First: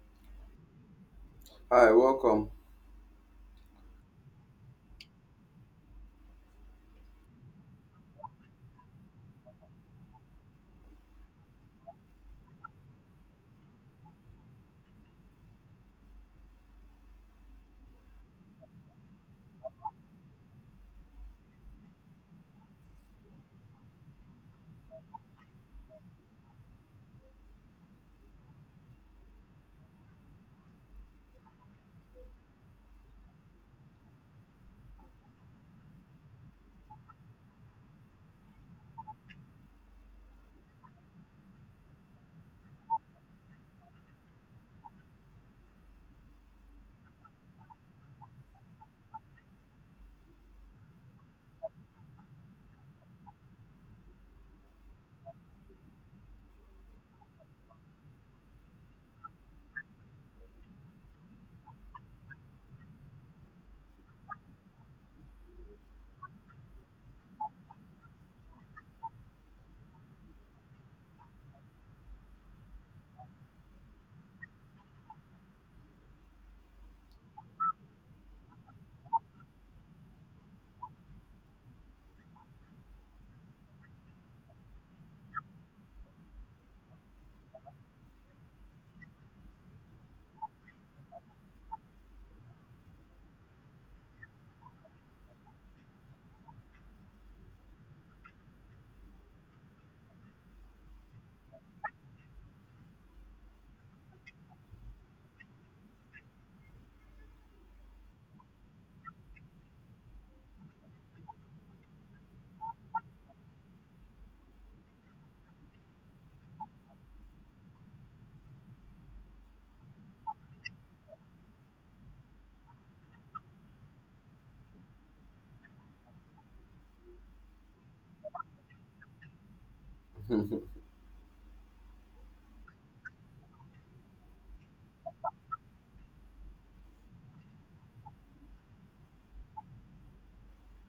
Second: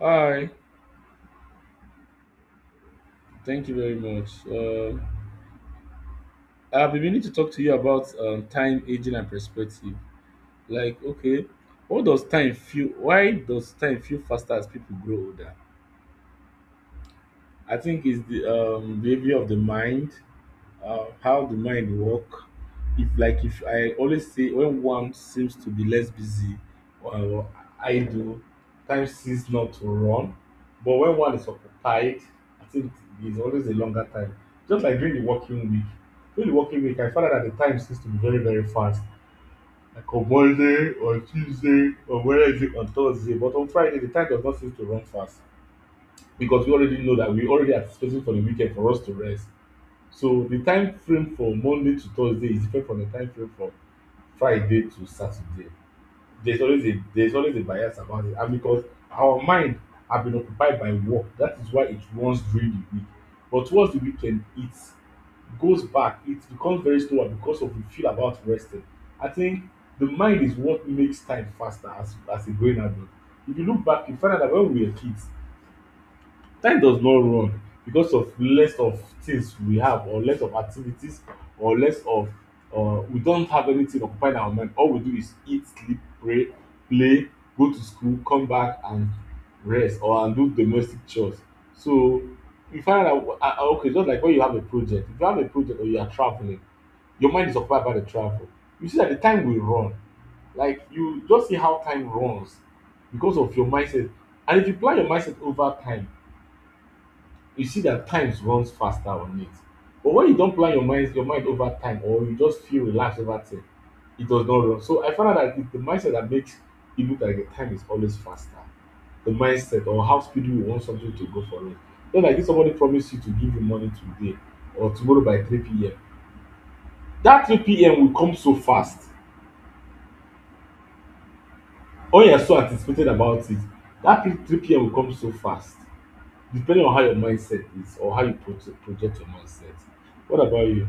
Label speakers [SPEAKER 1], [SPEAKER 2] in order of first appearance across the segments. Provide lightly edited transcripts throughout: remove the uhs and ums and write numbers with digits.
[SPEAKER 1] Hi,
[SPEAKER 2] Hi, welcome.
[SPEAKER 1] thank you very much. I've been meaning to talk to you about time, aging, and perspective. Like, okay, what does time feel? Why does time feel faster as people grow older? I think it's the behavior of the mind, how the mind work. If I always say, when one seems to be less busy or idle, time seems not to run, but when one is occupied, I think it's always a longer time. Just like during the working week during the working week I found out that the time seems to be very very fast, like on monday, on tuesday, on wednesday, on thursday, but on friday the time does not seem to run fast, because we already know that we already anticipating for the weekend for us to rest. So the time frame for Monday to Thursday is different from the time frame from Friday to Saturday. There's always a bias about it, and because our mind have been occupied by work, that is why it runs during the week. But towards the weekend, it goes back. It becomes very slower because of we feel about resting. I think the mind is what makes time faster as a growing adult. If you look back, you find out that when we were kids, time does not run because of less of things we have or less of activities or less of we don't have anything occupying our mind. All we do is eat, sleep, pray, play, go to school, come back and rest, or and do domestic chores. So you find out, okay, just like when you have a project, if you have a project or you are traveling, your mind is occupied by the travel. You see that the time will run. Like, you just see how time runs because of your mindset. And if you plan your mindset over time, you see that time runs faster on it. But when you don't plan your mind over time, or you just feel relaxed over thing, it does not run. So I found out that it's the mindset that makes it look like the time is always faster. The mindset, or how speedy we want something to go for it. Just like if somebody promise you to give you money today or tomorrow by 3 p.m. That 3 p.m. will come so fast. When you're so anticipated about it, that 3 p.m. will come so fast. Depending on how your mindset is or how you project your mindset. What about you?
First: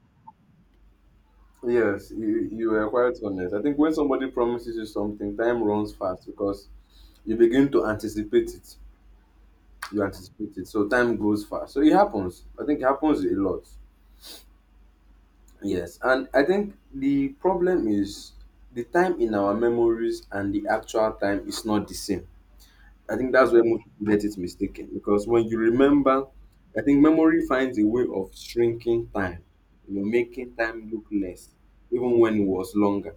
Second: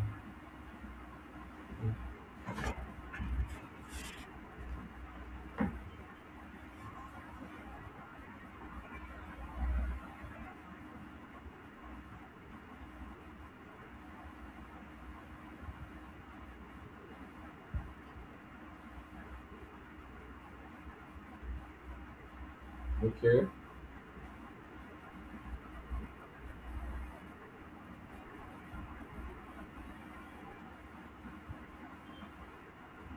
[SPEAKER 2] Yes, you were quite honest. I think when somebody promises you something, time runs fast because you begin to anticipate it. You anticipate it. So time goes fast. So it happens. I think it happens a lot. Yes. And I think the problem is the time in our memories and the actual time is not the same. I think
[SPEAKER 1] Okay.
[SPEAKER 2] that's where most people get it mistaken because when you remember, I think memory finds a way of shrinking time, you know, making time look less, even when it was longer.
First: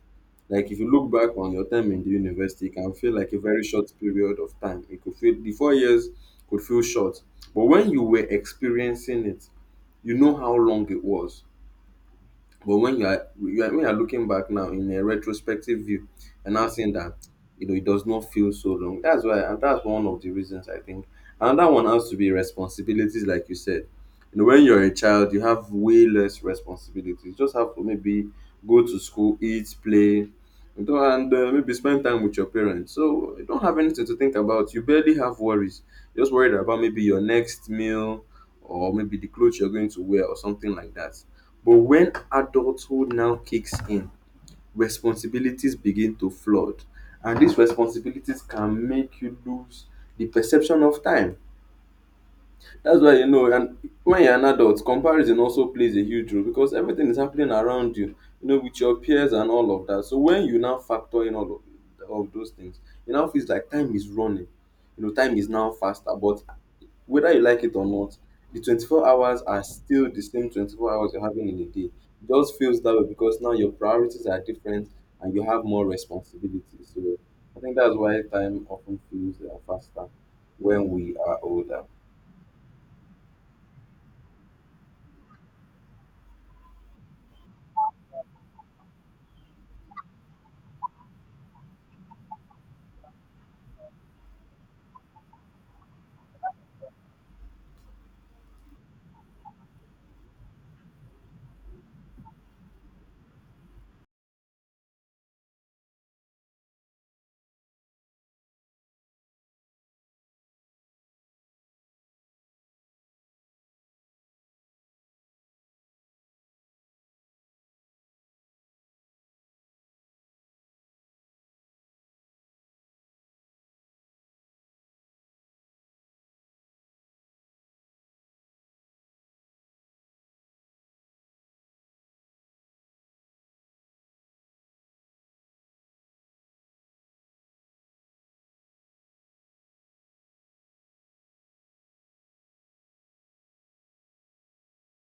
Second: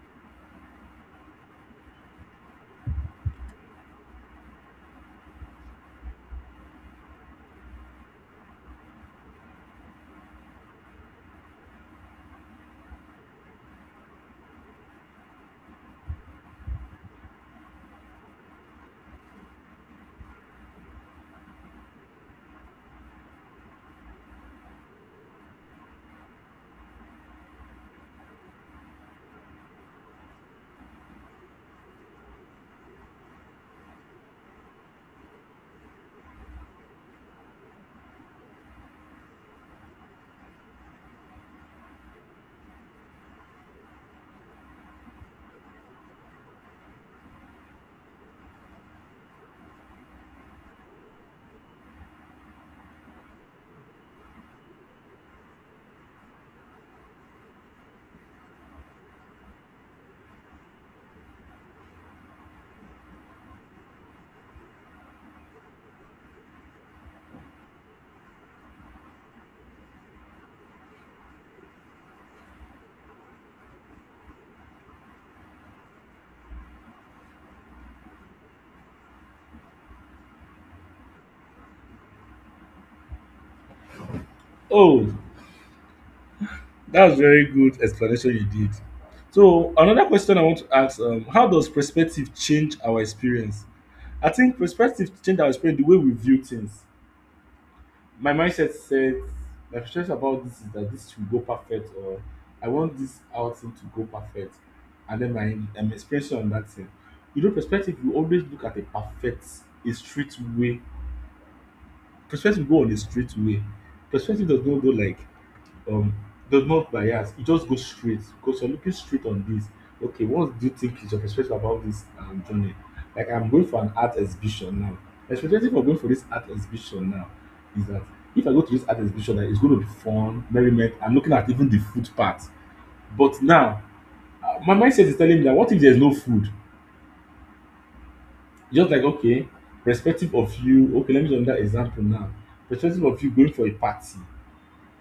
[SPEAKER 2] Like if you look back on your time in the university, it can feel like a very short period of time. It could feel the 4 years could feel short, but when you were experiencing it, you know how long it was. But when you are looking back now in a retrospective view, and now seeing that you know it does not feel so long. That's why, and that's one of the reasons I think. Another one has to be responsibilities, like you said. You know, when you're a child, you have way less responsibilities. You just have to maybe go to school, eat, play, you know, and maybe spend time with your parents. So you don't have anything to think about. You barely have worries. You're just worried about maybe your next meal or maybe the clothes you're going to wear or something like that. But when adulthood now kicks in, responsibilities begin to flood. And these responsibilities can make you lose the perception of time. That's why you know, and when you're an adult, comparison also plays a huge role because everything is happening around you, you know, with your peers and all of that. So when you now factor in all of those things, it now feels like time is running. You know, time is now faster, but whether you like it or not, the 24 hours are still the same 24 hours you're having in a day. It just feels that way because now your priorities are different and you have more responsibilities. So I think that's why time often feels faster when we are older.
[SPEAKER 1] Oh, that's very good explanation you did. So another question I want to ask, how does perspective change our experience? I think perspective change our experience the way we view things. My mindset said, my perspective about this is that this should go perfect, or I want this outing to go perfect, and then my expression on that thing. You know, perspective, you always look at a perfect, a straight way. Perspective go on a straight way. Perspective does not go like, um does not bias, it just goes straight because you're looking straight on this. Okay, what do you think is your perspective about this journey? Like, I'm going for an art exhibition now. My perspective of going for this art exhibition now is that if I go to this art exhibition, that it's going to be fun, merriment, I'm looking at even the food part. But now, my mindset is telling me, that what if there's no food? Just like, okay, perspective of you, okay, let me use another example now. Perspective of you going for a party,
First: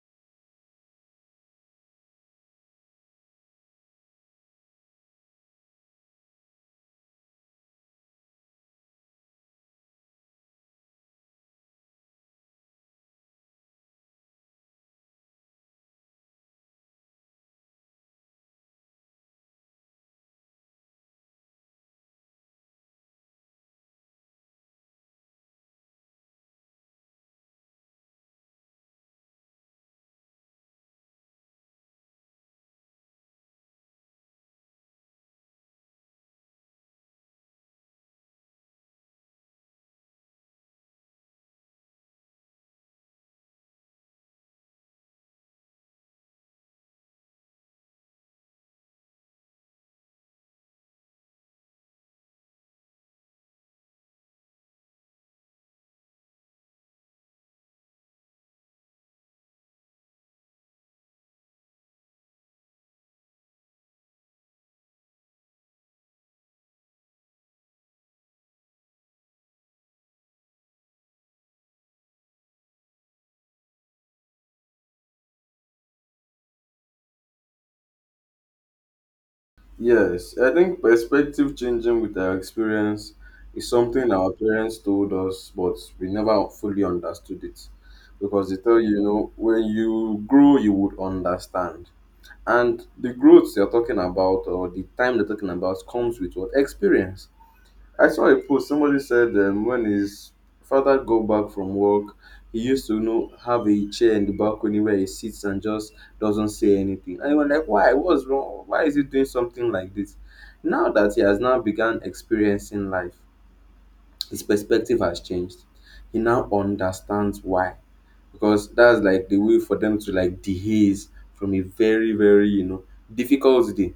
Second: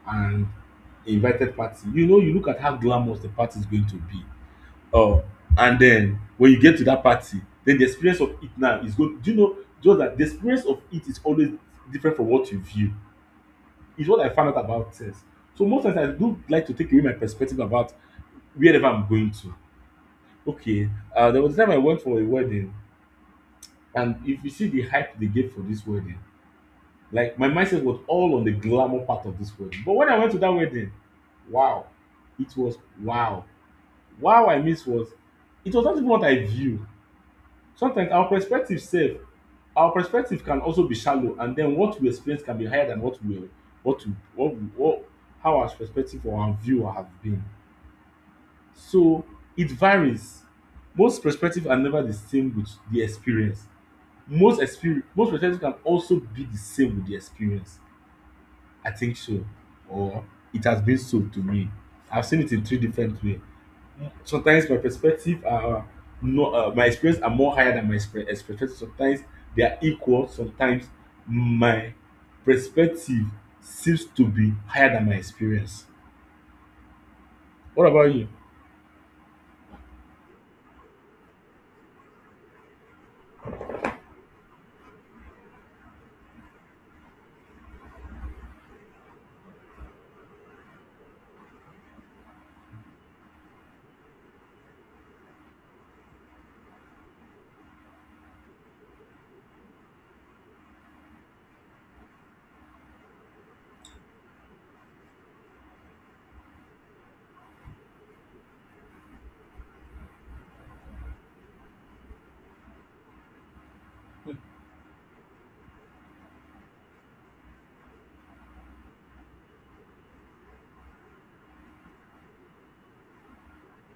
[SPEAKER 1] and a invited party, you know, you look at how glamorous the party is going to be, um and then when you get to that party, then the experience of it now is going, do you know, just that the experience of it is always different from what you view, is what I found out about things. So most times I do like to take away my perspective about wherever I'm going to. Okay, there was a time I went for a wedding, and if you see the hype they gave for this wedding. Like, my mindset was all on the glamour part of this wedding. But when I went to that wedding, wow, it was, wow. Wow, I miss, was, it was not even what I view. Sometimes our perspective self, our perspective can also be shallow, and then what we experience can be higher than what we, what how our perspective or our view have been. So it varies. Most perspectives are never the same with the experience. Most experience, most perspectives can also be the same with the experience. I think so, or it has been so to me. I've seen it in three different ways. Sometimes my perspective are no, my experience are more higher than my expectations. Sometimes they are equal. Sometimes my perspective seems to be higher than my experience. What about you?
[SPEAKER 2] Yes, I think perspective changing with our experience is something our parents told us, but we never fully understood it. Because they tell you, you know, when you grow, you would understand. And the growth you're talking about, or the time they're talking about, comes with what experience. I saw a post. Somebody said when his father go back from work, he used to you know have a chair in the balcony where he sits and just doesn't say anything. And you were like, why? What's wrong? Why is he doing something like this? Now that he has now begun experiencing life, his perspective has changed. He now understands why because that's like the way for them to like dehaze from a very very you know difficult day.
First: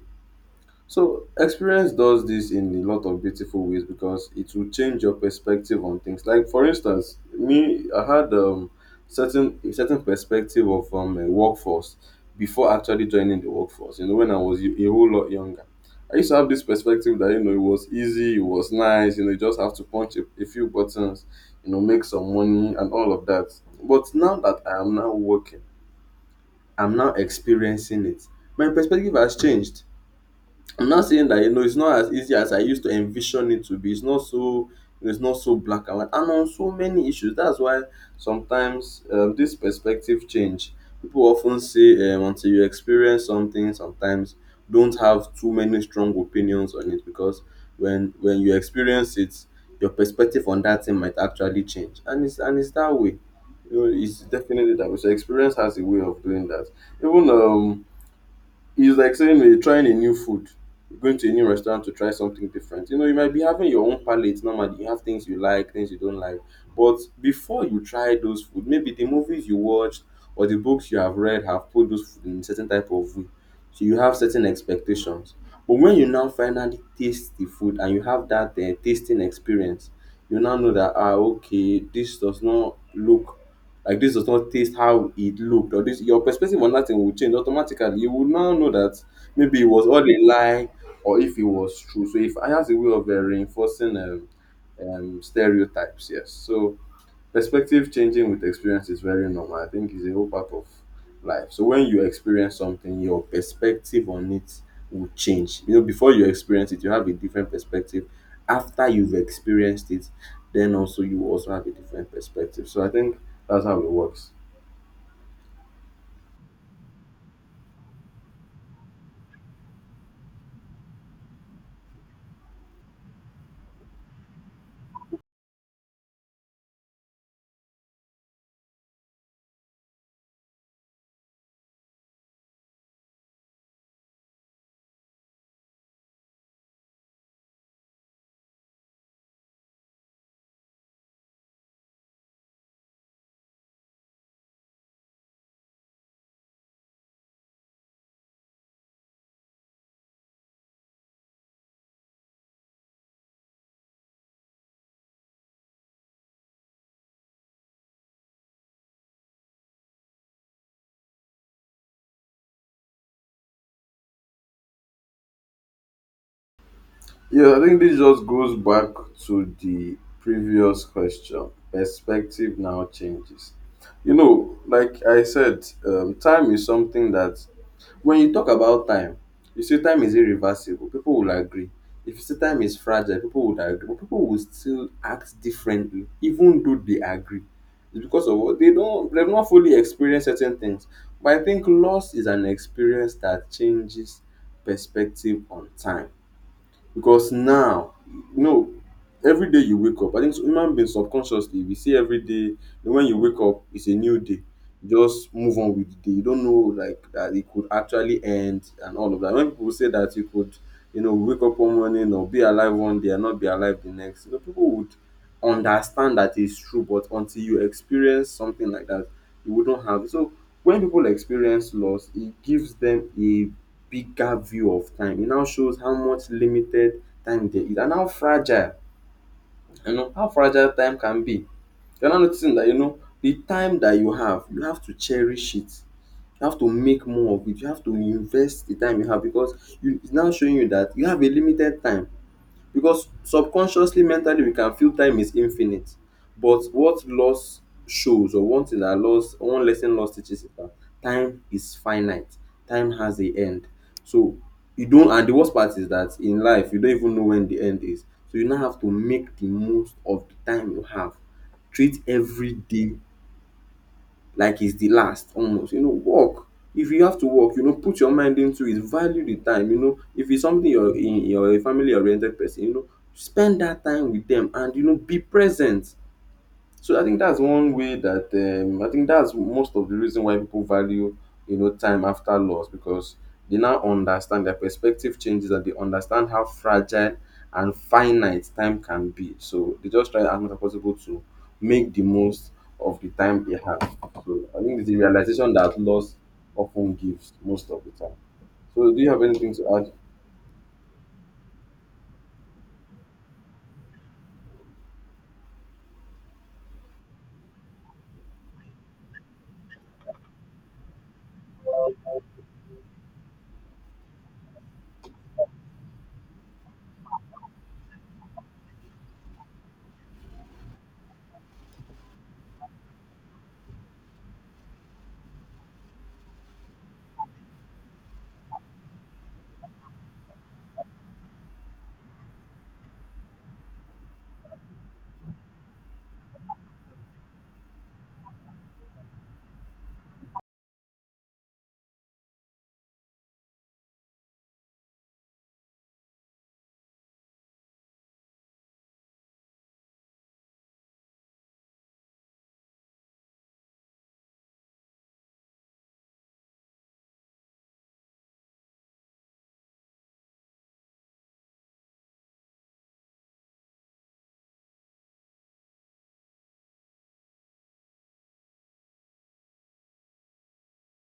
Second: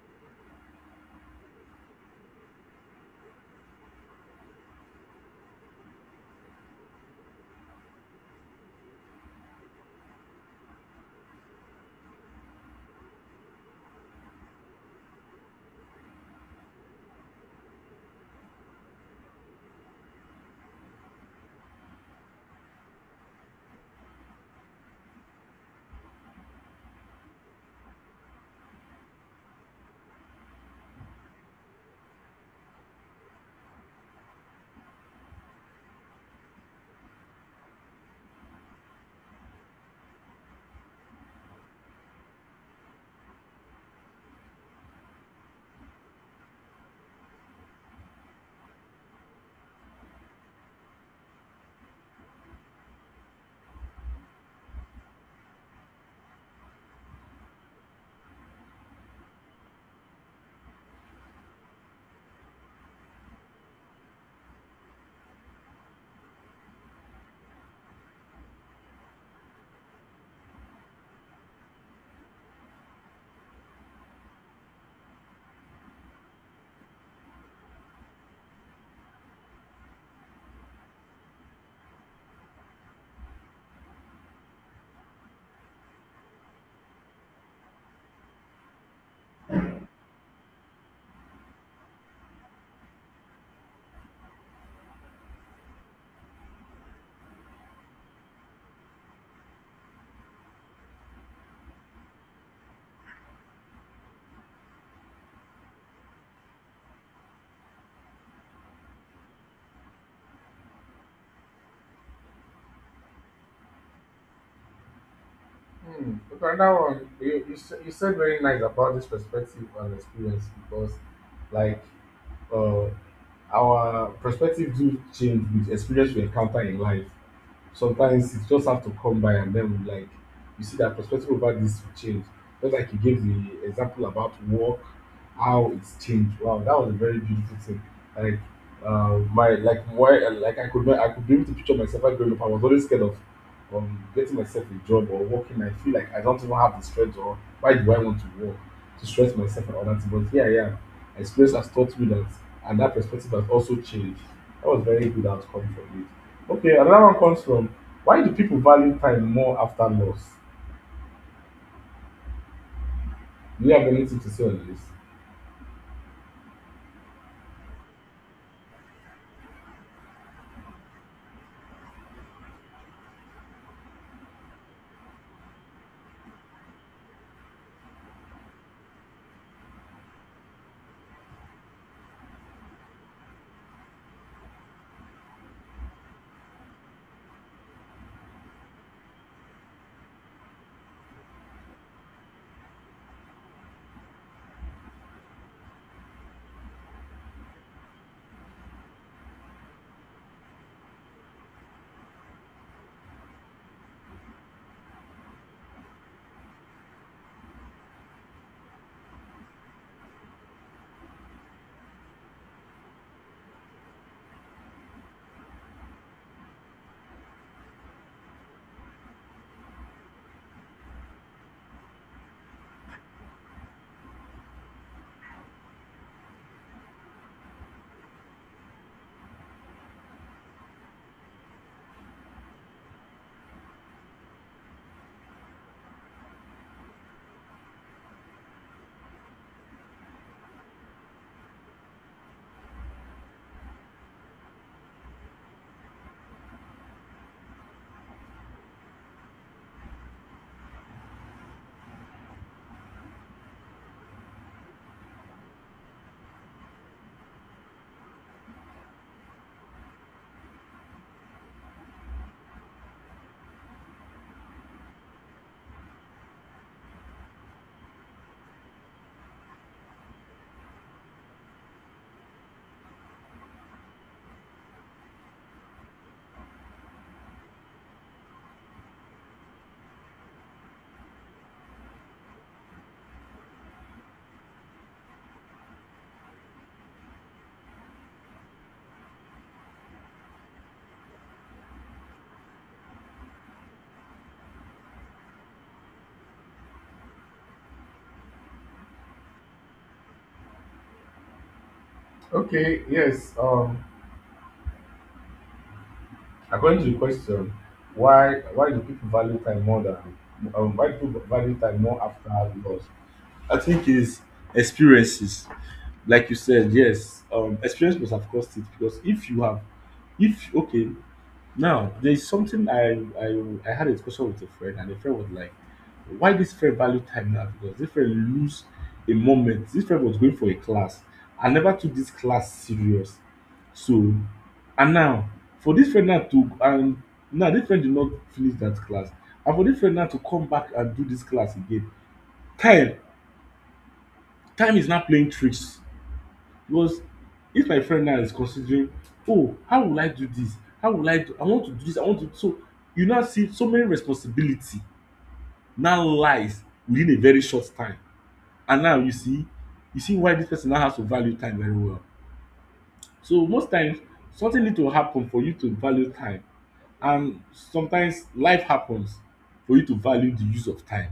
[SPEAKER 2] So experience does this in a lot of beautiful ways because it will change your perspective on things. Like for instance, me, I had certain a certain perspective of a workforce before actually joining the workforce. You know, when I was a whole lot younger, I used to have this perspective that you know it was easy, it was nice. You know, you just have to punch a few buttons, you know, make some money and all of that. But now that I am now working, I'm now experiencing it. My perspective has changed. I'm not saying that you know it's not as easy as I used to envision it to be. It's not so black and white, and on so many issues. That's why sometimes this perspective change. People often say until you experience something, sometimes don't have too many strong opinions on it because when you experience it, your perspective on that thing might actually change, and it's that way. You know, it's definitely that way. So experience has a way of doing that. Even it's like saying you're trying a new food. You're going to a new restaurant to try something different. You know, you might be having your own palate normally. You have things you like, things you don't like. But before you try those food, maybe the movies you watched or the books you have read have put those food in certain type of way. So you have certain expectations. But when you now finally taste the food and you have that tasting experience, you now know that ah okay, this does not look like this does not taste how it looked, or this your perspective on that thing will change automatically. You will now know that maybe it was all a lie or if it was true. So if I has a way of reinforcing stereotypes, yes. So perspective changing with experience is very normal. I think it's a whole part of life. So when you experience something, your perspective on it will change. You know, before you experience it, you have a different perspective. After you've experienced it, then also you also have a different perspective. So I think that's how it works.
[SPEAKER 1] Hmm. Okay, that one you said very nice about this perspective and experience because, like, uh, our perspective do change with experience we encounter in life. Sometimes you just have to come by and then like you see that perspective about this will change. Just like you gave the example about work, how it's changed. Wow, that was a very beautiful thing. Like, my, like, why, like, I could not, I could be able to picture myself like growing up. I was always scared of, getting myself a job or working. I feel like I don't even have the strength, or why do I want to work to stress myself and all that. But here I am. Experience has taught me that, and that perspective has also changed. That was very good outcome for me. Okay, another one comes from, why do people value time more after loss? Do you have anything to say on this?
[SPEAKER 2] Yeah, I think this just goes back to the previous question. Perspective now changes. You know, like I said, time is something that when you talk about time, you say time is irreversible. People will agree. If you say time is fragile, people would agree. But people will still act differently, even though they agree. It's because of what they've not fully experienced certain things. But I think loss is an experience that changes perspective on time because now, you know, every day you wake up, I think human beings subconsciously, we see every day when you wake up, it's a new day. Just move on with the day. You don't know like that it could actually end and all of that. When people say that you could, you know, wake up one morning or be alive one day and not be alive the next, you know, people would understand that it's true, but until you experience something like that, you wouldn't have. So when people experience loss, it gives them a bigger view of time. It now shows how much limited time there is and how fragile you know how fragile time can be. You're now noticing that you know the time that you have to cherish it. You have to make more of it. You have to invest the time you have because you it's now showing you that you have a limited time because subconsciously mentally we can feel time is infinite, but what loss shows, or one thing that loss, one lesson loss teaches is that time is finite, time has a end. So you don't, and the worst part is that in life you don't even know when the end is. So you now have to make the most of the time you have, treat every day like it's the last almost. You know work, if you have to work, you know put your mind into it, value the time. You know if it's something you're a family oriented person, you know spend that time with them and you know be present. So I think that's one way that I think that's most of the reason why people value you know time after loss because they now understand their perspective changes and they understand how fragile and finite time can be. So they just try as much as possible to make the most of the time they have. So I think it's the realization that loss often gives most of the time. So do you have anything to add?
[SPEAKER 1] Okay, yes. According to the question, why do people value time more than, why do people value time more after loss? I think is experiences. Like you said, yes, experience must have caused it because if you have, if okay, now, there's something I, I I had a discussion with a friend, and the friend was like, "Why this friend value time now? Because this friend lose a moment. This friend was going for a class. I never took this class serious." So, and now, for this friend now to, and now this friend did not finish that class, and for this friend now to come back and do this class again, time time is not playing tricks. Because if my friend now is considering, "Oh, how will I do this? How will I do, I want to do this, I want to," so you now see so many responsibility now lies within a very short time. And now you see, you see why dis person now has to value time very well. So most times something need to happen for you to value time, and sometimes life happens for you to value the use of time.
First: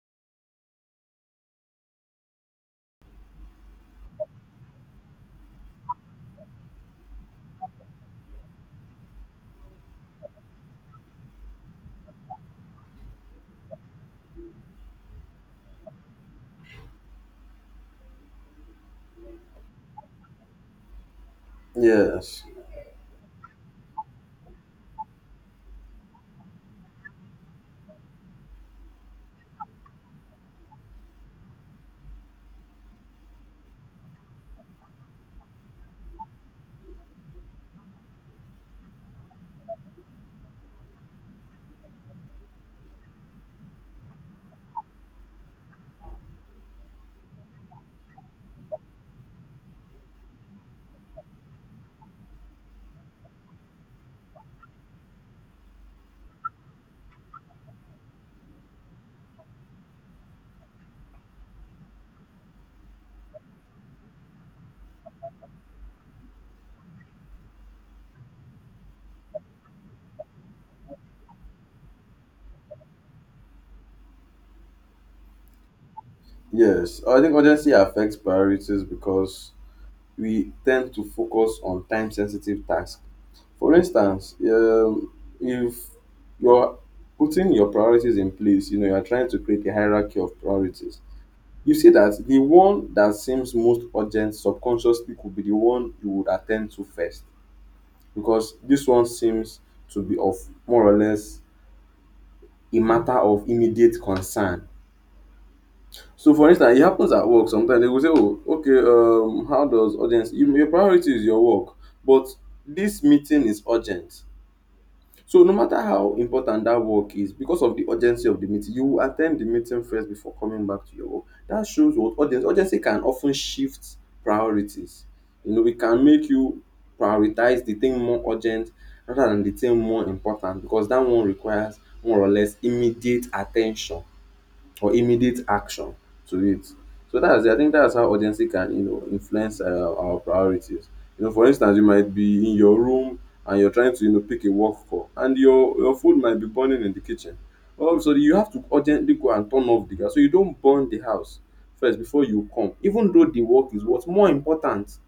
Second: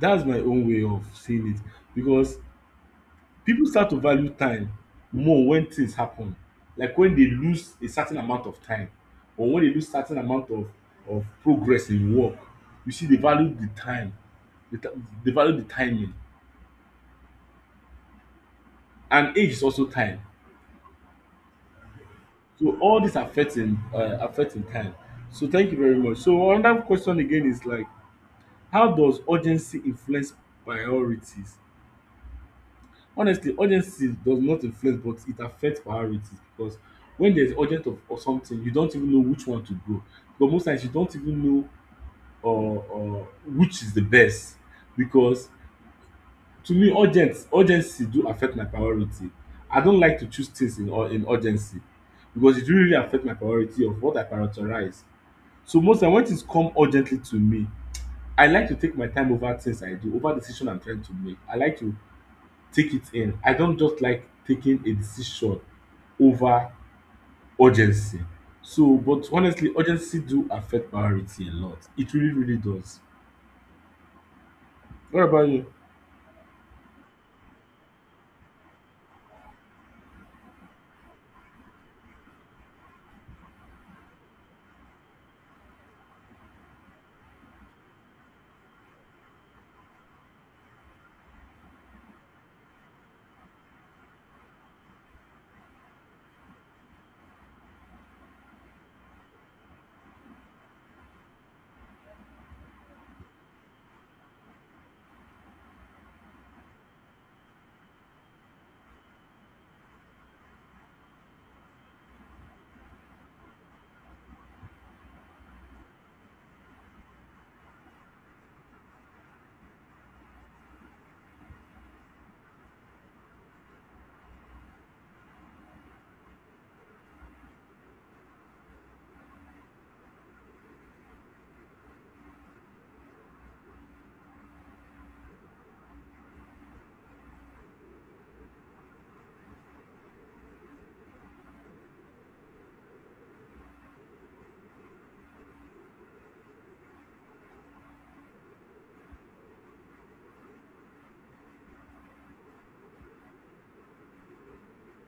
[SPEAKER 1] That's my own way of seeing it, because people start to value time more when things happen, like when they lose a certain amount of time, or when they lose certain amount of progress in work. You see, they value the time, the ti- they value the timing, and age is also time.
[SPEAKER 2] Yes.
[SPEAKER 1] So all this affecting affecting time. So thank you very much. So another question again is like, how does urgency influence priorities? Honestly, urgency does not influence, but it affects priorities because when there's urgent of something, you don't even know which one to go. But most times, you don't even know, or which is the best, because to me, urgent urgency do affect my priority. I don't like to choose things in in urgency because it really affect my priority of what I prioritize. So most times, when things come urgently to me, I like to take my time over things I do, over decision I'm trying to make. I like to take it in. I don't just like taking a decision over urgency. So, but honestly, urgency do affect priority a lot. It really, really does. What about you?
[SPEAKER 2] Yes. I think urgency affects priorities because we tend to focus on time sensitive tasks. For instance, if you're putting your priorities in place, you know, you're trying to create a hierarchy of priorities, you see that the one that seems most urgent subconsciously could be the one you would attend to first because this one seems to be of more or less a matter of immediate concern. So for instance, it happens at work. Sometimes they will say oh okay how does urgency, your priority is your work, but this meeting is urgent. So no matter how important that work is, because of the urgency of the meeting you will at ten d the meeting first before coming back to your work. That shows what urgency, urgency can of ten shift priorities. You know it can make you prioritize the thing more urgent rather than the thing more important because that one requires more or less immediate at ten tion, or immediate action to it. So that's I think that's how urgency can influence our priorities. You know, for instance, you might be in your room and you're trying to pick a work call, and your food might be burning in the kitchen. Oh, so you have to urgently go and turn off the gas so you don't burn the house first before you come. Even though the work is what's more important,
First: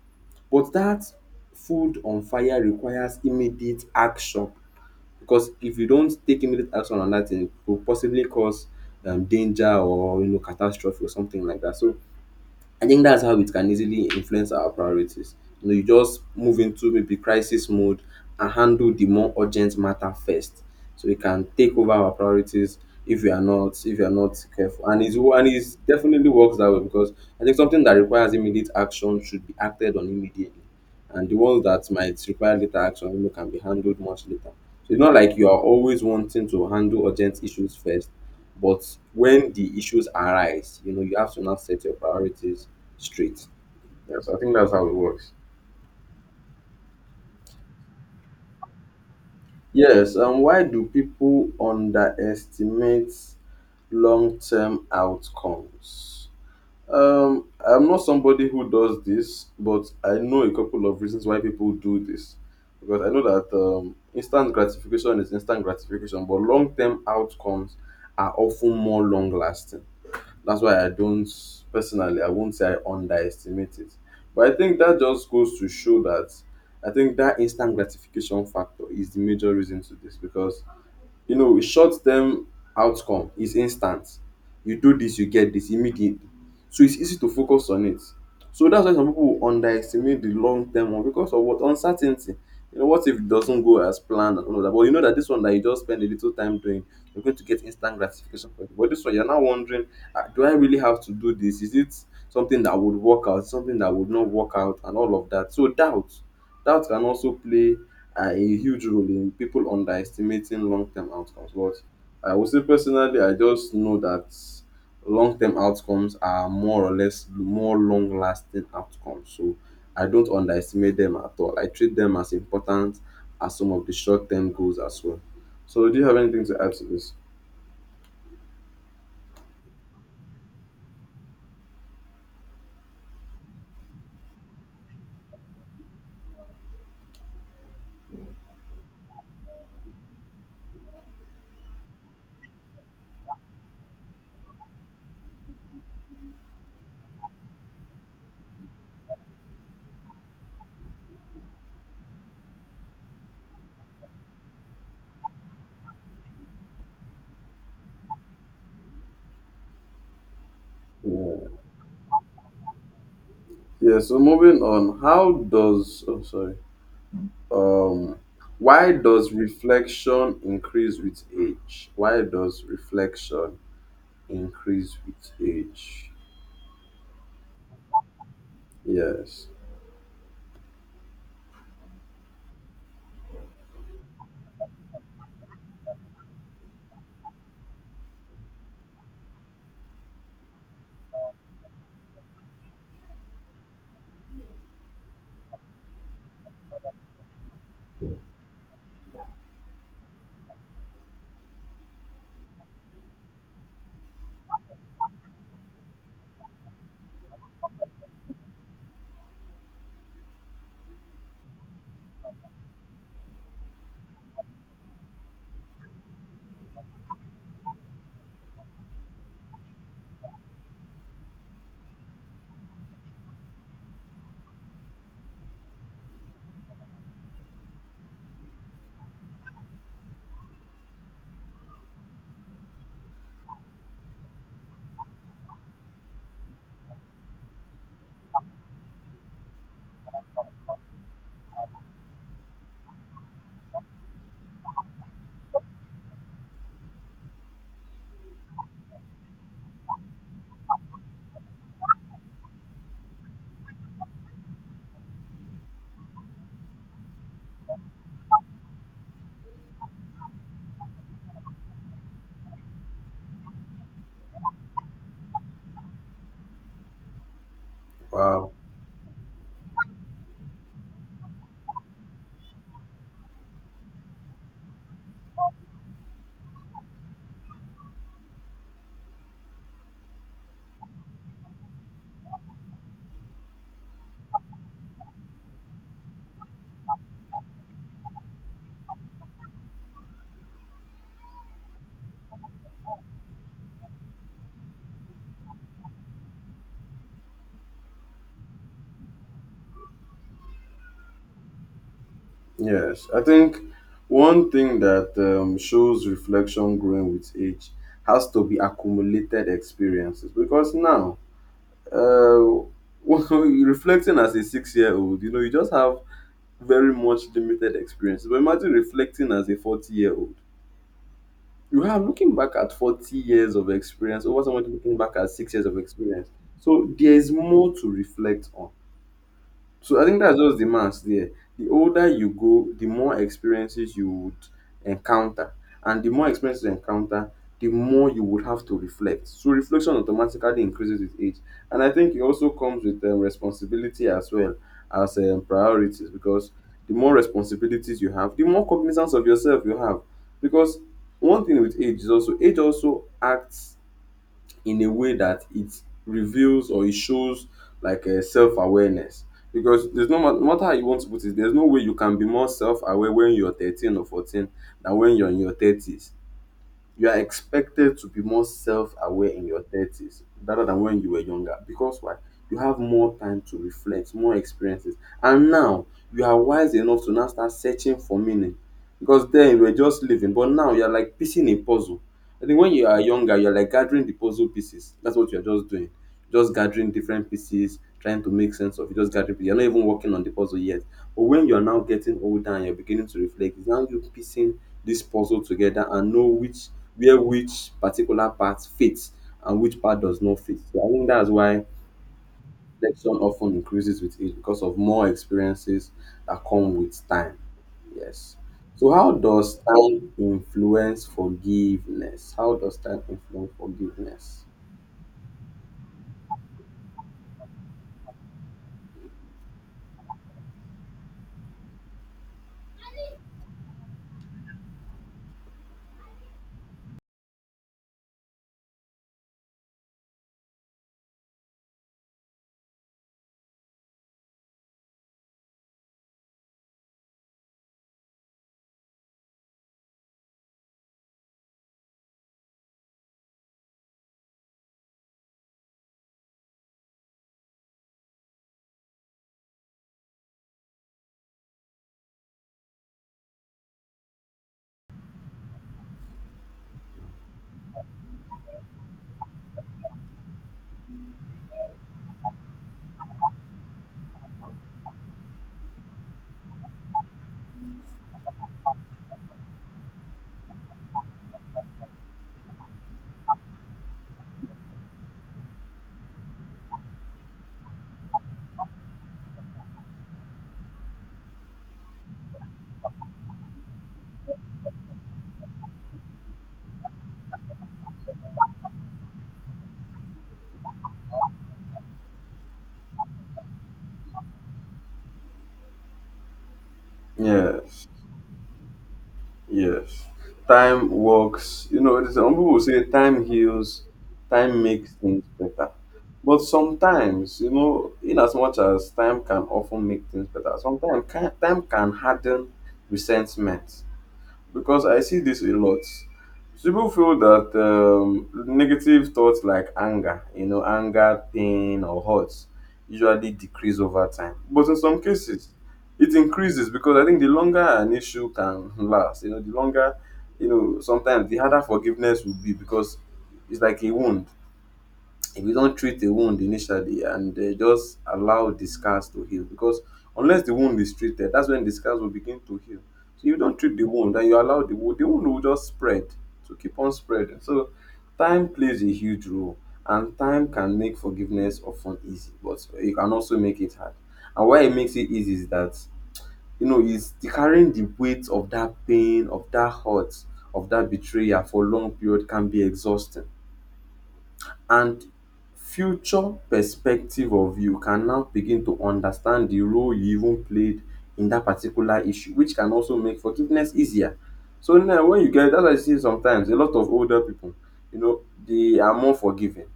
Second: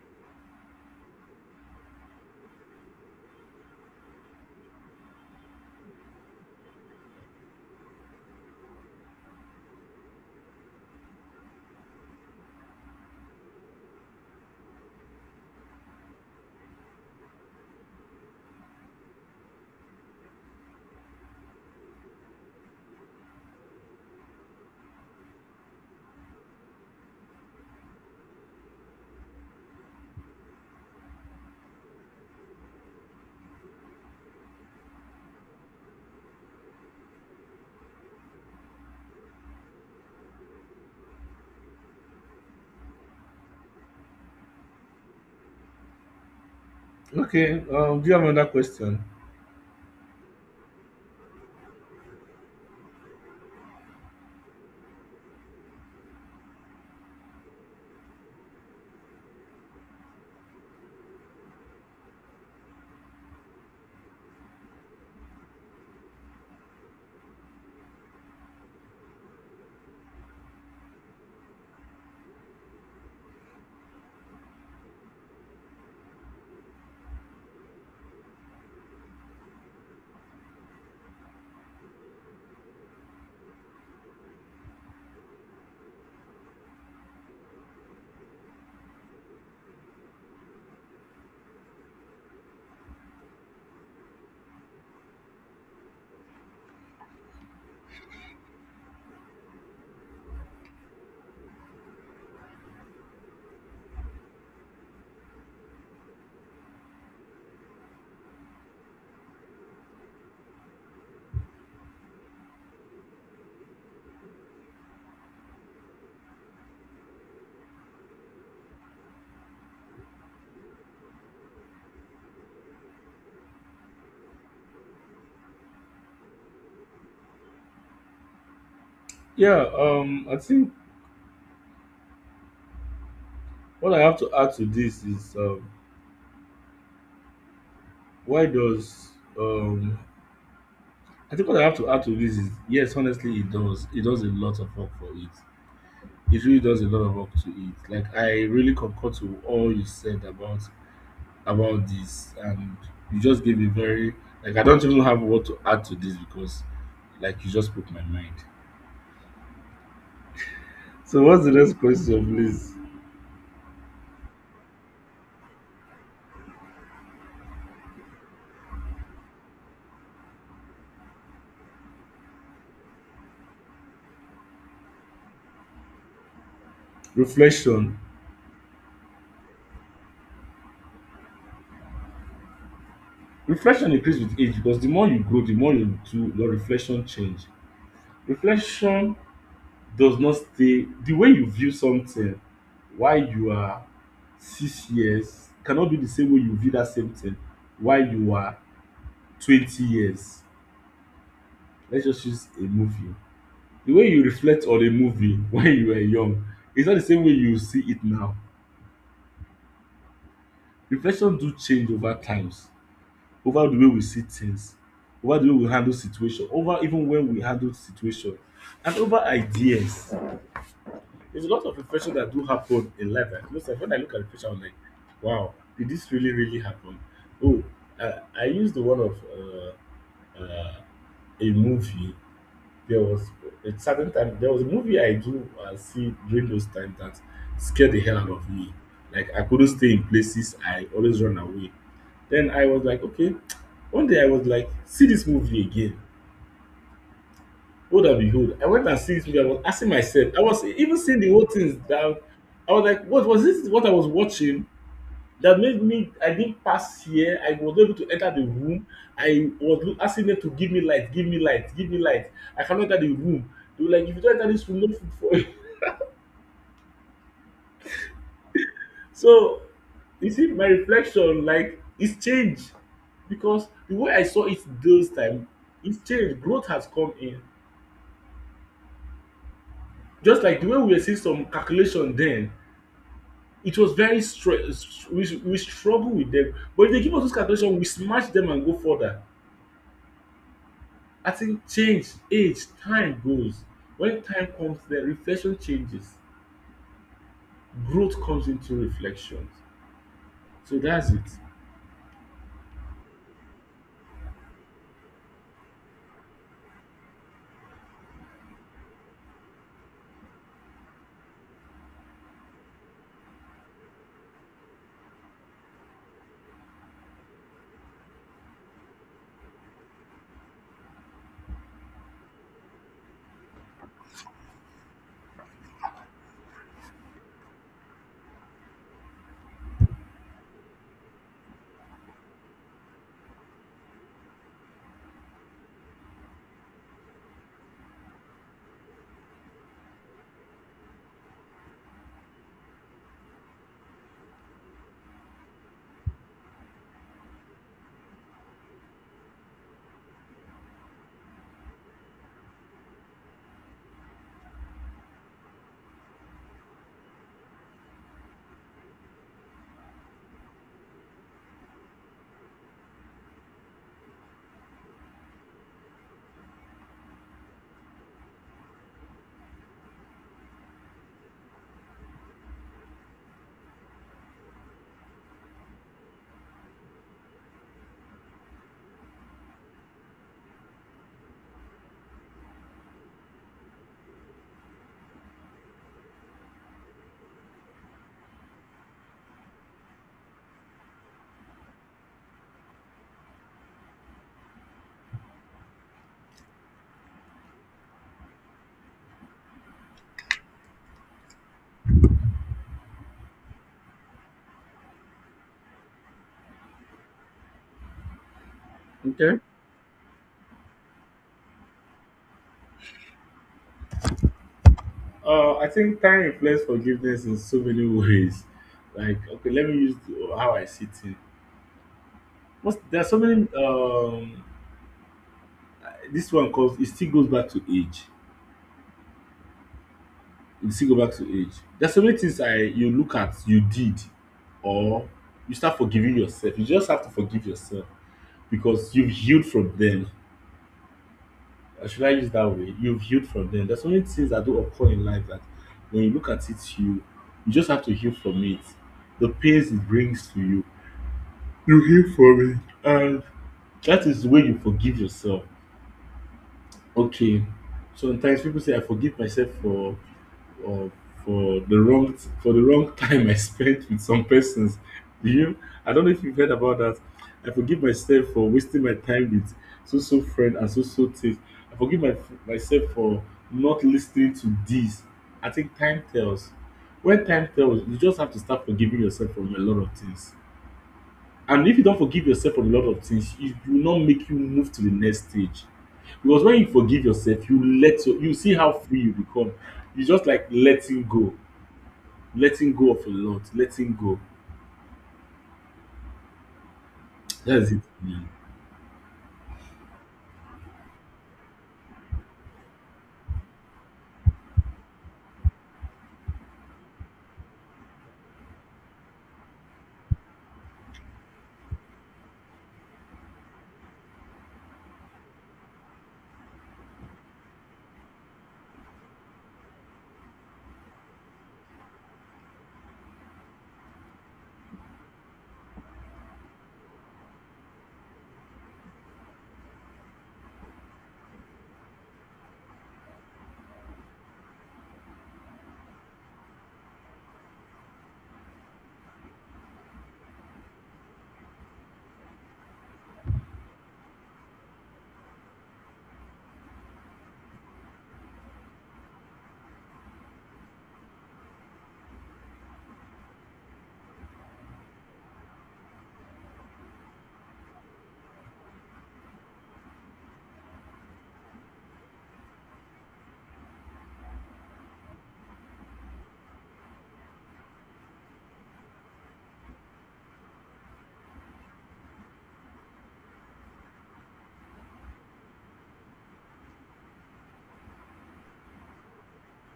[SPEAKER 2] but that food on fire requires immediate action, because if you don't take immediate action on that thing, it could possibly cause danger or catastrophe or something like that. So I think that's how it can easily influence our priorities. You know, you just move into maybe crisis mode and handle the more urgent matter first, so we can take over our priorities if you are not careful. And it's definitely works that way because I think something that requires immediate action should be acted on immediately, and the ones that might require later action, you know, can be handled much later. So it's not like you are always wanting to handle urgent issues first, but when the issues arise, you know, you have to now set your priorities straight. Yes, I think that's how it works.
[SPEAKER 1] Okay. Do you have another question?
[SPEAKER 2] Yes, and why do people underestimate long-term outcomes? I'm not somebody who does this, but I know a couple of reasons why people do this. Because I know that instant gratification is instant gratification, but long-term outcomes are often more long-lasting. That's why I don't, personally, I won't say I underestimate it. But I think that just goes to show that I think that instant gratification factor is the major reason to this because, you know, short-term outcome is instant. You do this, you get this immediately. So it's easy to focus on it. So that's why some people underestimate the long-term one because of what, uncertainty. You know, what if it doesn't go as planned and all of that? But you know that this one that you just spend a little time doing, you're going to get instant gratification for it. But this one, you're now wondering, ah, do I really have to do this? Is it something that would work out? Something that would not work out, and all of that. So doubt can also play are a huge role in people underestimating long-term outcomes. But I would say personally, I just know that long-term outcomes are more or less more long-lasting outcomes. So I don't underestimate them at all. I treat them as important as some of the short-term goals as well. So do you have anything to add to this?
[SPEAKER 1] Yeah. I think what I have to add to this is why does um, I think what I have to add to this is, yes, honestly, it does. It does a lot of work for it. It really does a lot of work to it. Like I really concur to all you said about this and you just gave a very like I don't even have what to add to this because like you just put my mind. So what's
[SPEAKER 2] Yeah.
[SPEAKER 1] the next question, please?
[SPEAKER 2] Yeah. So moving on, how does? Oh, sorry. Um, why does reflection increase with age? Why does reflection increase with age.
[SPEAKER 1] Reflection.
[SPEAKER 2] Yes.
[SPEAKER 1] Reflection increases with age because the more you grow, the more you do your reflection change. Reflection does not stay. The way you view something while you are 6 years cannot be the same way you view that same thing while you are 20 years. Let's just use a movie. The way you reflect on a movie when you were young is not the same way you see it now. Reflection do change over times, over the way we see things, over the way we handle situation, over even when we handle situation, and over ideas. There's a lot of reflection that do happen in life. Like, most of when I look at reflection, I'm like, wow, did this really really happen? Oh, I used the one of a movie. There was a certain time there was a movie I do see during those times that scared the hell out of me. Like I couldn't stay in places. I always run away. Then I was like, okay. One day I was like, see this movie again. Lo and behold, I went and see this movie. I was asking myself. I was even seeing the whole things that I was like, what was this? What I was watching? That made me, I didn't pass here, I was not able to enter the room. I was asking them to give me light, give me light, give me light. I cannot enter the room. They were like, if you don't enter this room, no food for you.
[SPEAKER 2] Wow.
[SPEAKER 1] So you see my reflection, like it's changed, because the way I saw it those time, it's changed. Growth has come in. Just like the way we were seeing some calculation then, it was very str- we struggle with them, but if they give us those calculation we smash them and go further. I think change, age, time goes. When time comes, the reflection changes. Growth comes into reflection. So that's it.
[SPEAKER 2] Yes. I think one thing that shows reflection growing with age has to be accumulated experiences because now, uh, reflecting as a 6 year old, you know, you just have very much limited experience. But imagine reflecting as a 40-year-old. You are looking back at 40 years of experience over someone looking back at 6 years of experience. So there is more to reflect on. So I think that's just the maths there. The older you go, the more experiences you would encounter. And the more experiences you encounter, the more you would have to reflect. So reflection automatically increases with age. And I think it also comes with responsibility as well as priorities, because the more responsibilities you have, the more cognizance of yourself you have. Because one thing with age is also, age also acts in a way that it reveals or it shows like a self-awareness, because there's no, no matter how you want to put it, there's no way you can be more self-aware when you're 13 or 14 than when you're in your 30s. You are expected to be more self-aware in your 30s rather than when you were younger, because why? You have more time to reflect, more experiences, and now you are wise enough to now start searching for meaning, because then you were just living, but now you are like piecing a puzzle. I think when you are younger you are like gathering the puzzle pieces. That's what you are just doing, just gathering different pieces, trying to make sense of it, just gathering pieces. You're not even working on the puzzle yet. But when you're now getting older and you're beginning to reflect, it's now you piecing this puzzle together and know which, where which particular part fits and which part does not fit. So I think that's why selection often increases with age, because of more experiences that come with time. Yes. So how
[SPEAKER 1] Okay.
[SPEAKER 2] does time influence forgiveness? How does time influence forgiveness?
[SPEAKER 1] I think time reflects forgiveness in so many ways. Like, okay, let me use the, how I see it. Most, there are so many. This one comes. It still goes back to age. It still go back to age. There's so many things I, you look at you did, or you start forgiving yourself. You just have to forgive yourself because you've healed from them. Or should I use that way? You've healed from them. There's so many things that do occur in life that when you look at it, you just have to heal from it. The pains it brings to you, you heal from it, and that is the way you forgive yourself. Okay. Sometimes people say I forgive myself for, or for the wrong, for the wrong time I spent with some persons. Do you? I don't know if you've heard about that. I forgive myself for wasting my time with so so friend and so so things. I forgive my, myself for not listening to this. I think time tells. When time tells, you just have to start forgiving yourself from a lot of things. And if you don't forgive yourself for a lot of things, it will not make you move to the next stage. Because when you forgive yourself, you see how free you become. You just like letting go of a lot, letting go. That's it,
[SPEAKER 2] Yes.
[SPEAKER 1] man.
[SPEAKER 2] Yes. Time works. You know, some people will say time heals, time makes things better. But sometimes, you know, in as much as time can often make things better, sometimes can, time can harden resentment, because I see this a lot. People feel that negative thoughts like anger, you know, anger, pain, or hurt usually decrease over time. But in some cases, it increases, because I think the longer an issue can last, you know, the longer, you know, sometimes the harder forgiveness will be, because it's like a wound. If you don't treat the wound initially and just allow the scars to heal, because unless the wound is treated, that's when the scars will begin to heal. So you don't treat the wound and you allow the wound, the wound will just spread, to keep on spreading. So time plays a huge role, and time can make forgiveness often easy, but it can also make it hard. And why it makes it easy is that, you know, is the carrying the weight of that pain, of that hurt, of that betrayal for a long period can be exhausting. And future perspective of you can now begin to understand the role you even played in that particular issue, which can also make forgiveness easier. So now when you get, that's why you see sometimes a lot of older people, you know, they are more forgiving,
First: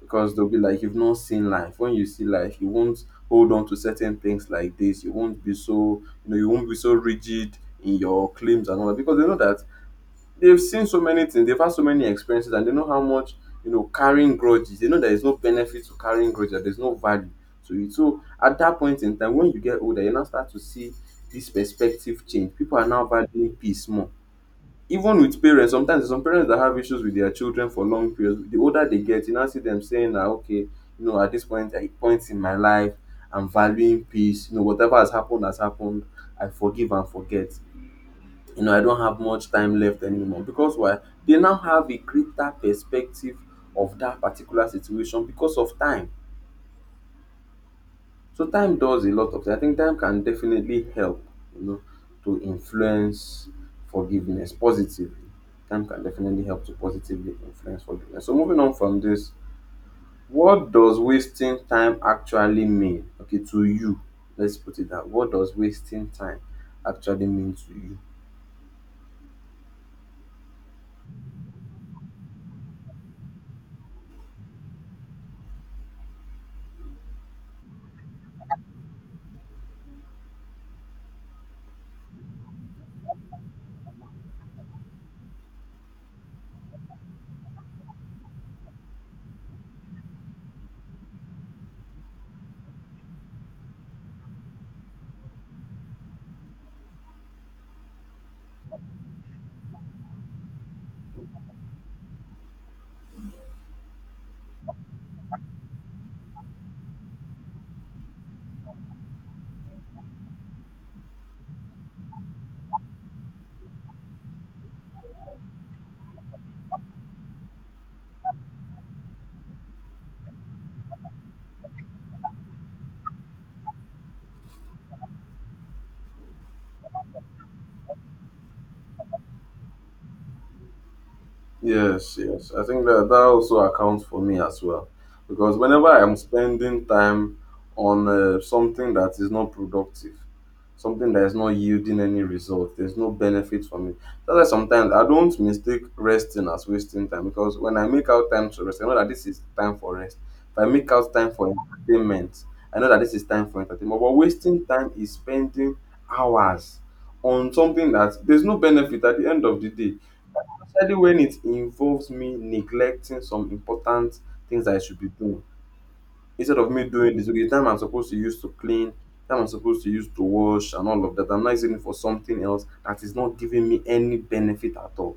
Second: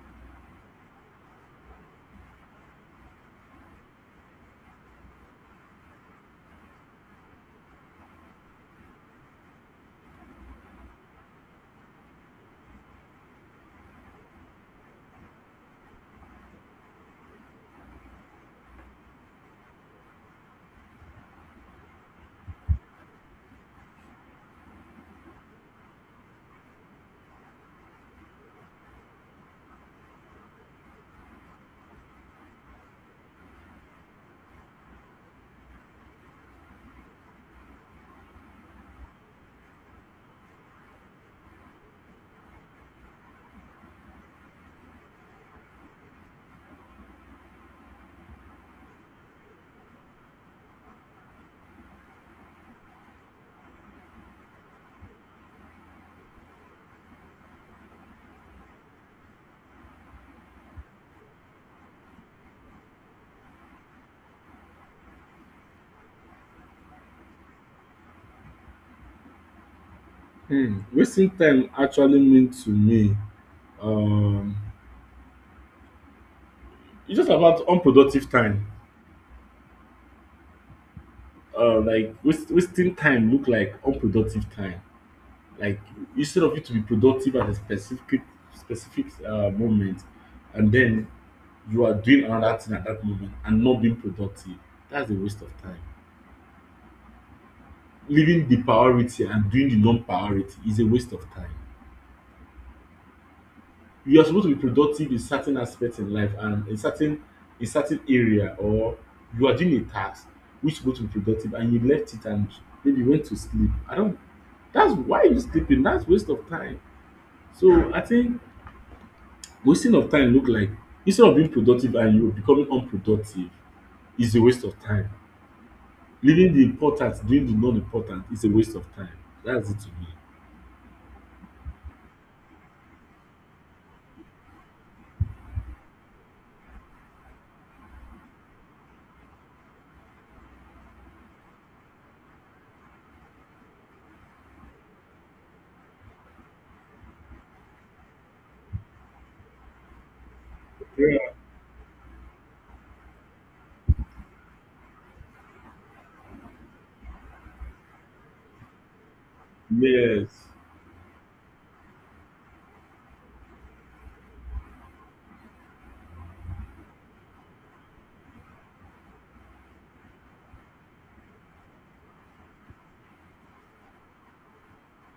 [SPEAKER 2] because they'll be like, you've not seen life. When you see life you won't hold on to certain things like this. You won't be so, you know, you won't be so rigid in your claims and all that, because they know that they've seen so many things, they've had so many experiences, and they know how much, you know, carrying grudges, they know there is no benefit to carrying grudges, that there's no value to it. So at that point in time, when you get older, you now start to see this perspective change. People are now valuing peace more. Even with parents, sometimes there's some parents that have issues with their children for long periods. The older they get, you now see them saying that, okay, you know, at this point, at points in my life, I'm valuing peace, you know, whatever has happened has happened, I forgive and forget, you know, I don't have much time left anymore. Because why? They now have a greater perspective of that particular situation because of time. So time does a lot of things. I think time can definitely help, you know, to influence forgiveness positively. Time can definitely help to positively influence forgiveness. So moving on from this, what does wasting time actually mean? Okay, to you. Let's put it that. What does wasting time actually mean to you?
[SPEAKER 1] Hmm. Wasting time actually means to me, um, it's just about unproductive time. Wasting time look like unproductive time. Like instead of you to be productive at a specific moment and then you are doing another thing at that moment and not being productive, that's a waste of time. Leaving the priority and doing the non-priority is a waste of time. You are supposed to be productive in certain aspects in life and in certain, in certain area, or you are doing a task which is supposed to be productive and you left it and maybe went to sleep, I don't, that's why you sleeping, that's waste of time. So I think wasting of time look like instead of being productive and you becoming unproductive is a waste of time. Leaving the important, doing the non-important is a waste of time. That's it to me.
[SPEAKER 2] Yes, yes. I think that that also accounts for me as well. Because whenever I'm spending time on something that is not productive, something that is not yielding any result, there's no benefit for me. That's why sometimes I don't mistake resting as wasting time, because when I make out time to rest, I know that this is time for rest. If I make out time
[SPEAKER 1] Yeah.
[SPEAKER 2] for entertainment, I know that this is time for entertainment. But wasting time is spending hours on something that there's no benefit at the end of the day,
[SPEAKER 1] Yes.
[SPEAKER 2] especially when it involves me neglecting some important things I should be doing. Instead of me doing this, okay, the time I'm supposed to use to clean, time I'm supposed to use to wash and all of that, I'm not using it for something else that is not giving me any benefit at all.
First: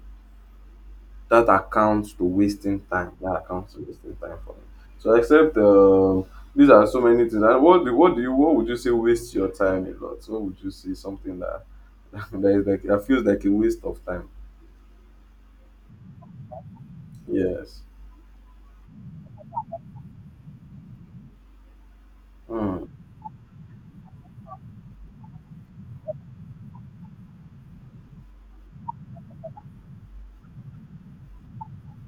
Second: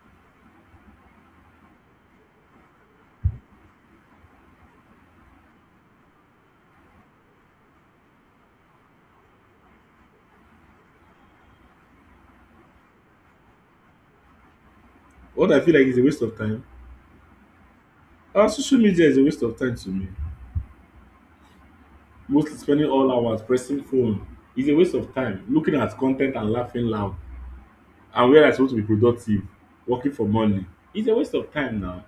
[SPEAKER 2] That accounts to wasting time. That accounts to wasting time for me. So except um, these are so many things. And what do you what would you say waste your time a lot? What would you say something that that is like that feels like a waste of time?
[SPEAKER 1] What I feel like is a waste of time.
[SPEAKER 2] Yes.
[SPEAKER 1] Our social media is a waste of time to me. Mostly
[SPEAKER 2] Mm.
[SPEAKER 1] spending all hours pressing phone is a waste of time. Looking at content and laughing loud. And where I supposed to be productive, working for money. It's a waste of time now.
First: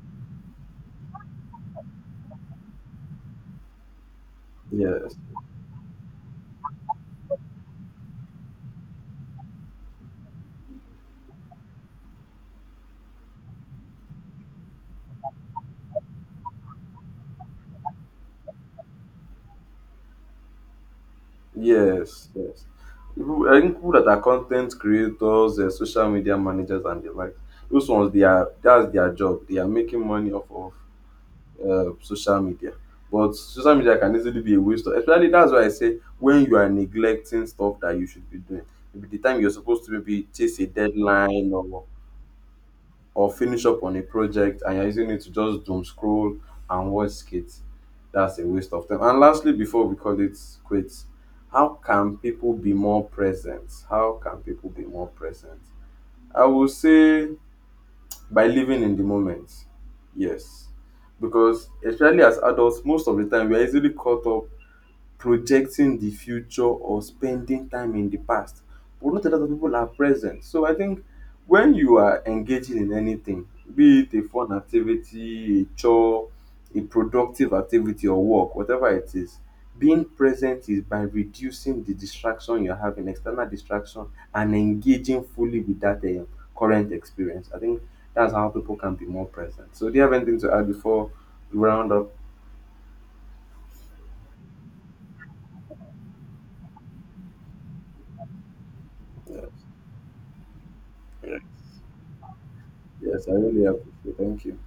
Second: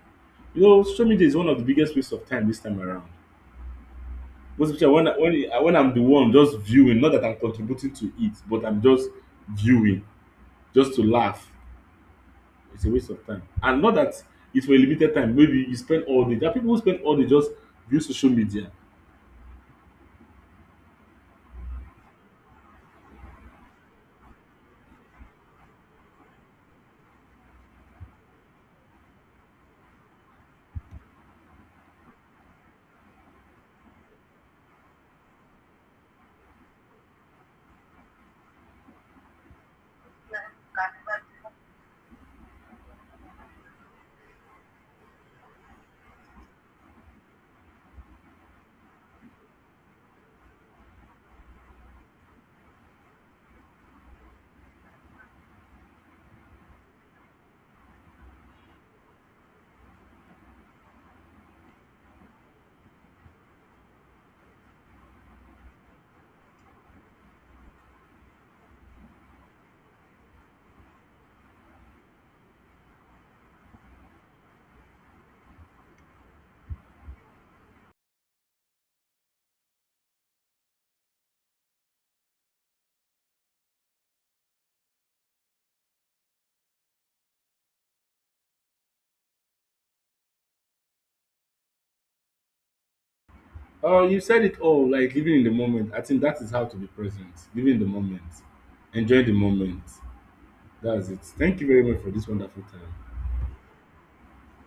[SPEAKER 1] You know, social media is one of the biggest waste of time this time around. Most especially when
[SPEAKER 2] Yes.
[SPEAKER 1] I'm the one just viewing, not that I'm contributing to it, but I'm just viewing just to laugh. It's a waste of time. And not that it's for a limited time. Maybe you spend all day. There are people who spend all day just view social media.
[SPEAKER 2] Yes, yes. People, I think people that are content creators, social media managers, and the like, those ones they are, that's their job. They are making money off of social media. But social media can easily be a waste of. Especially that's why I say when you are neglecting stuff that you should be doing. Maybe the time you're supposed to maybe chase a deadline or finish up on a project, and you're using it to just doom scroll and watch skits, that's a waste of time. And lastly, before we call it quits, how can people be more present? How can people be more present? I will say by living in the moment. Yes. Because especially as adults, most of the time we are easily caught up projecting the future or spending time in the past. But not a lot of people are present. So I think when you are engaging in anything, be it a fun activity, a chore, a productive activity or work, whatever it is, being present is by reducing the distraction you're having, external distraction, and engaging fully with that current experience. I think that's how people can be more present. So do you have anything to add before we round up?
[SPEAKER 1] Oh, you said it all, like living in the moment. I think that is how to be present. Living in the moment. Enjoy the
[SPEAKER 2] Yes,
[SPEAKER 1] moment. That's it. Thank you very much for this wonderful time.
[SPEAKER 2] yes, I really appreciate it. Thank you.